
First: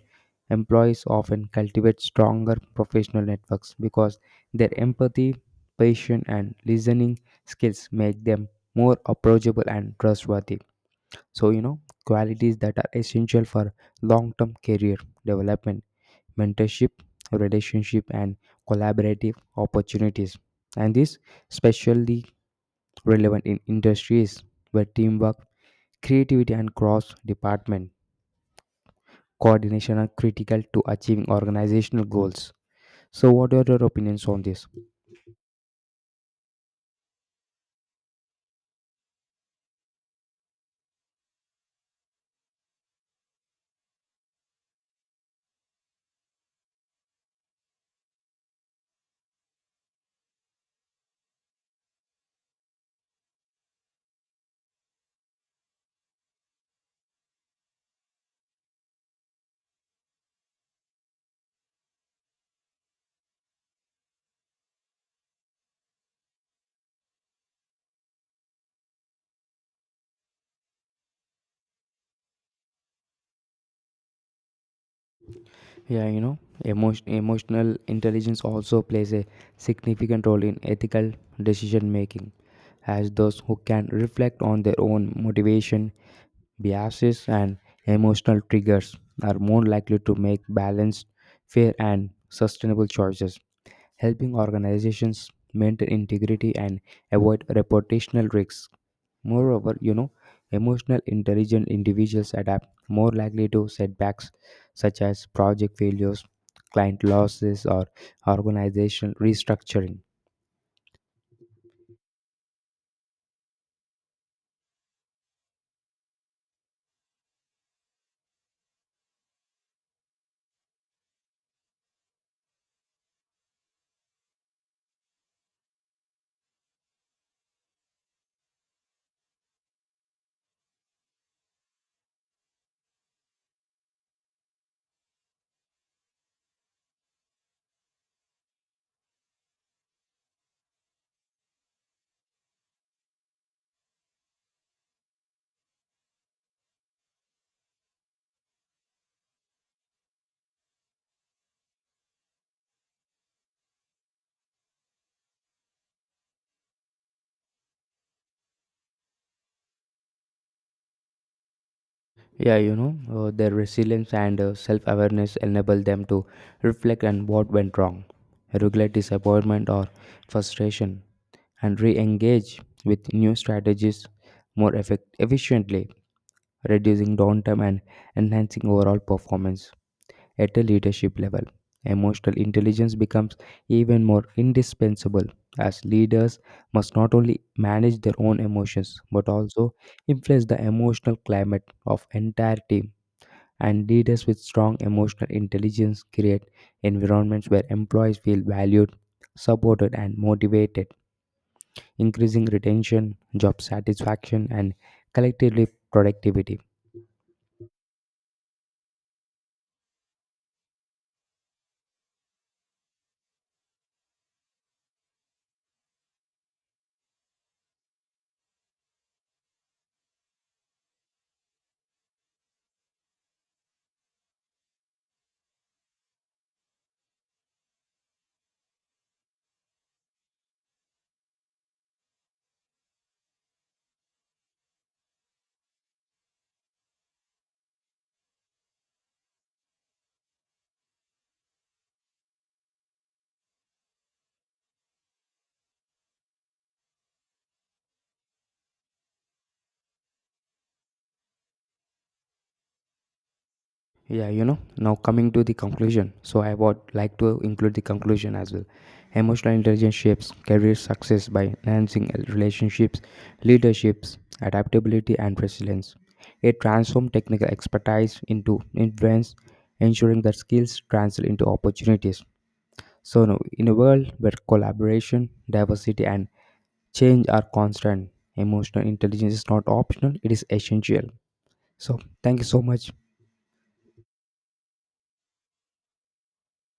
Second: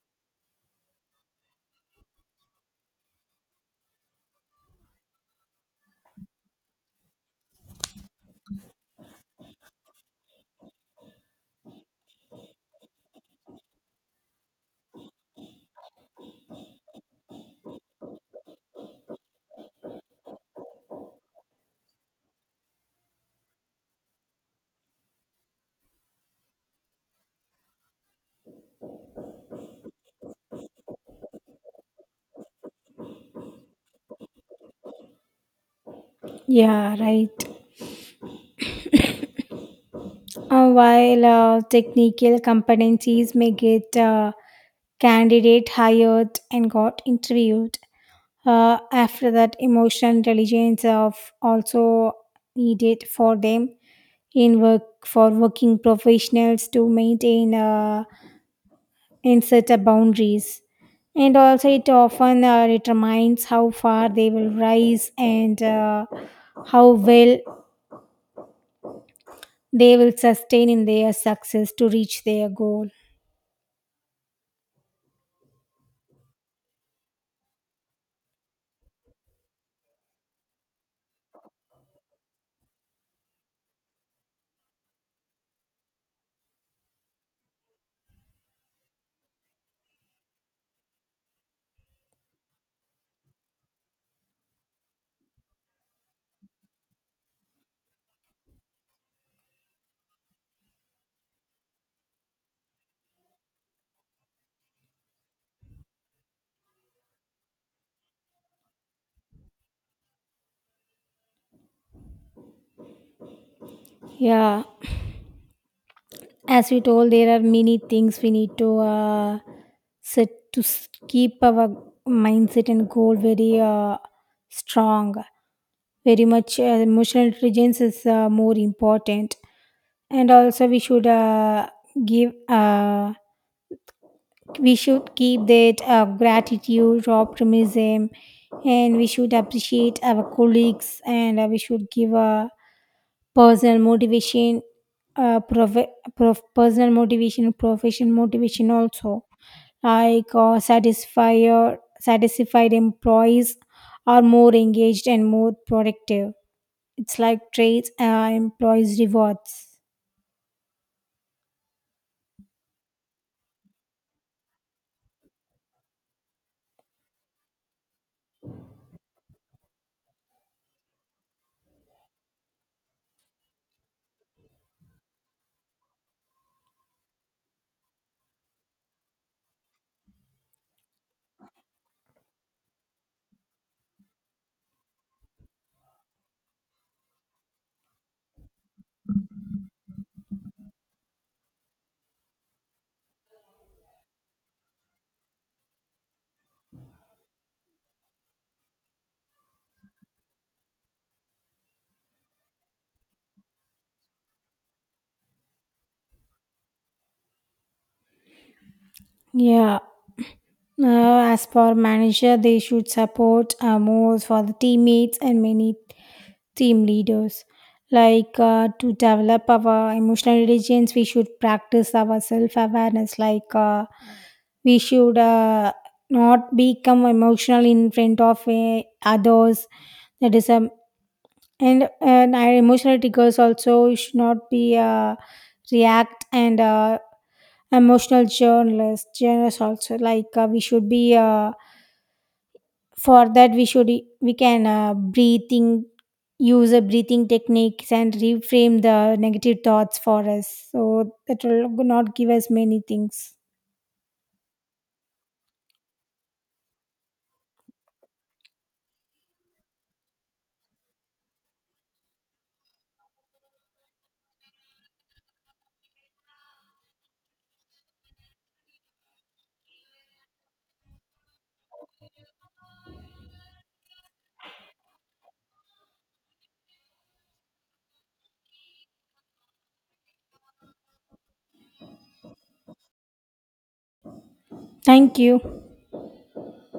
Speaker 1: employees often cultivate stronger professional networks because their empathy, patience, and listening skills make them more approachable and trustworthy. So, you know, qualities that are essential for long term career development, mentorship, relationship, and collaborative opportunities. And this especially relevant in industries where teamwork, creativity, and cross department coordination are critical to achieving organizational goals. So, what are your opinions on this?
Speaker 2: Yeah, right. While technical competencies may get candidate hired and got interviewed, after that, emotional intelligence of also needed for them in work for working professionals to maintain and set a boundaries, and also it often determines how far they will rise and how well they will sustain in their success to reach their goal.
Speaker 1: Yeah, you know, emotional intelligence also plays a significant role in ethical decision making, as those who can reflect on their own motivation, biases, and emotional triggers are more likely to make balanced, fair, and sustainable choices, helping organizations maintain integrity and avoid reputational risks. Moreover, you know, emotional intelligent individuals adapt more likely to setbacks such as project failures, client losses, or organizational restructuring.
Speaker 2: Yeah, as we told, there are many things we need to set to keep our mindset and goal very strong. Very much emotional intelligence is more important, and also we should give we should keep that gratitude optimism, and we should appreciate our colleagues, and we should give a personal motivation, uh, prof- personal motivation professional motivation also. Like satisfier satisfied employees are more engaged and more productive. It's like trades employees rewards.
Speaker 1: Yeah, you know, their resilience and self awareness enable them to reflect on what went wrong, regulate disappointment or frustration, and re engage with new strategies more efficiently, reducing downtime and enhancing overall performance. At a leadership level, emotional intelligence becomes even more indispensable, as leaders must not only manage their own emotions but also influence the emotional climate of entire team, and leaders with strong emotional intelligence create environments where employees feel valued, supported, and motivated, increasing retention, job satisfaction, and collectively productivity.
Speaker 2: Yeah. As for manager, they should support more for the teammates and many team leaders. Like to develop our emotional intelligence, we should practice our self awareness. Like we should not become emotional in front of others. That is. And our emotional triggers also should not be react, and emotional journalist. Journalists also like we should be. For that we can breathing use a breathing techniques and reframe the negative thoughts for us so that will not give us many things.
Speaker 1: Yeah, you know, now coming to the conclusion, so I would like to include the conclusion as well. Emotional intelligence shapes career success by enhancing relationships, leaderships, adaptability, and resilience. It transforms technical expertise into influence, ensuring that skills translate into opportunities. So, now, in a world where collaboration, diversity, and change are constant, emotional intelligence is not optional, it is essential. So, thank you so much.
Speaker 2: Thank you.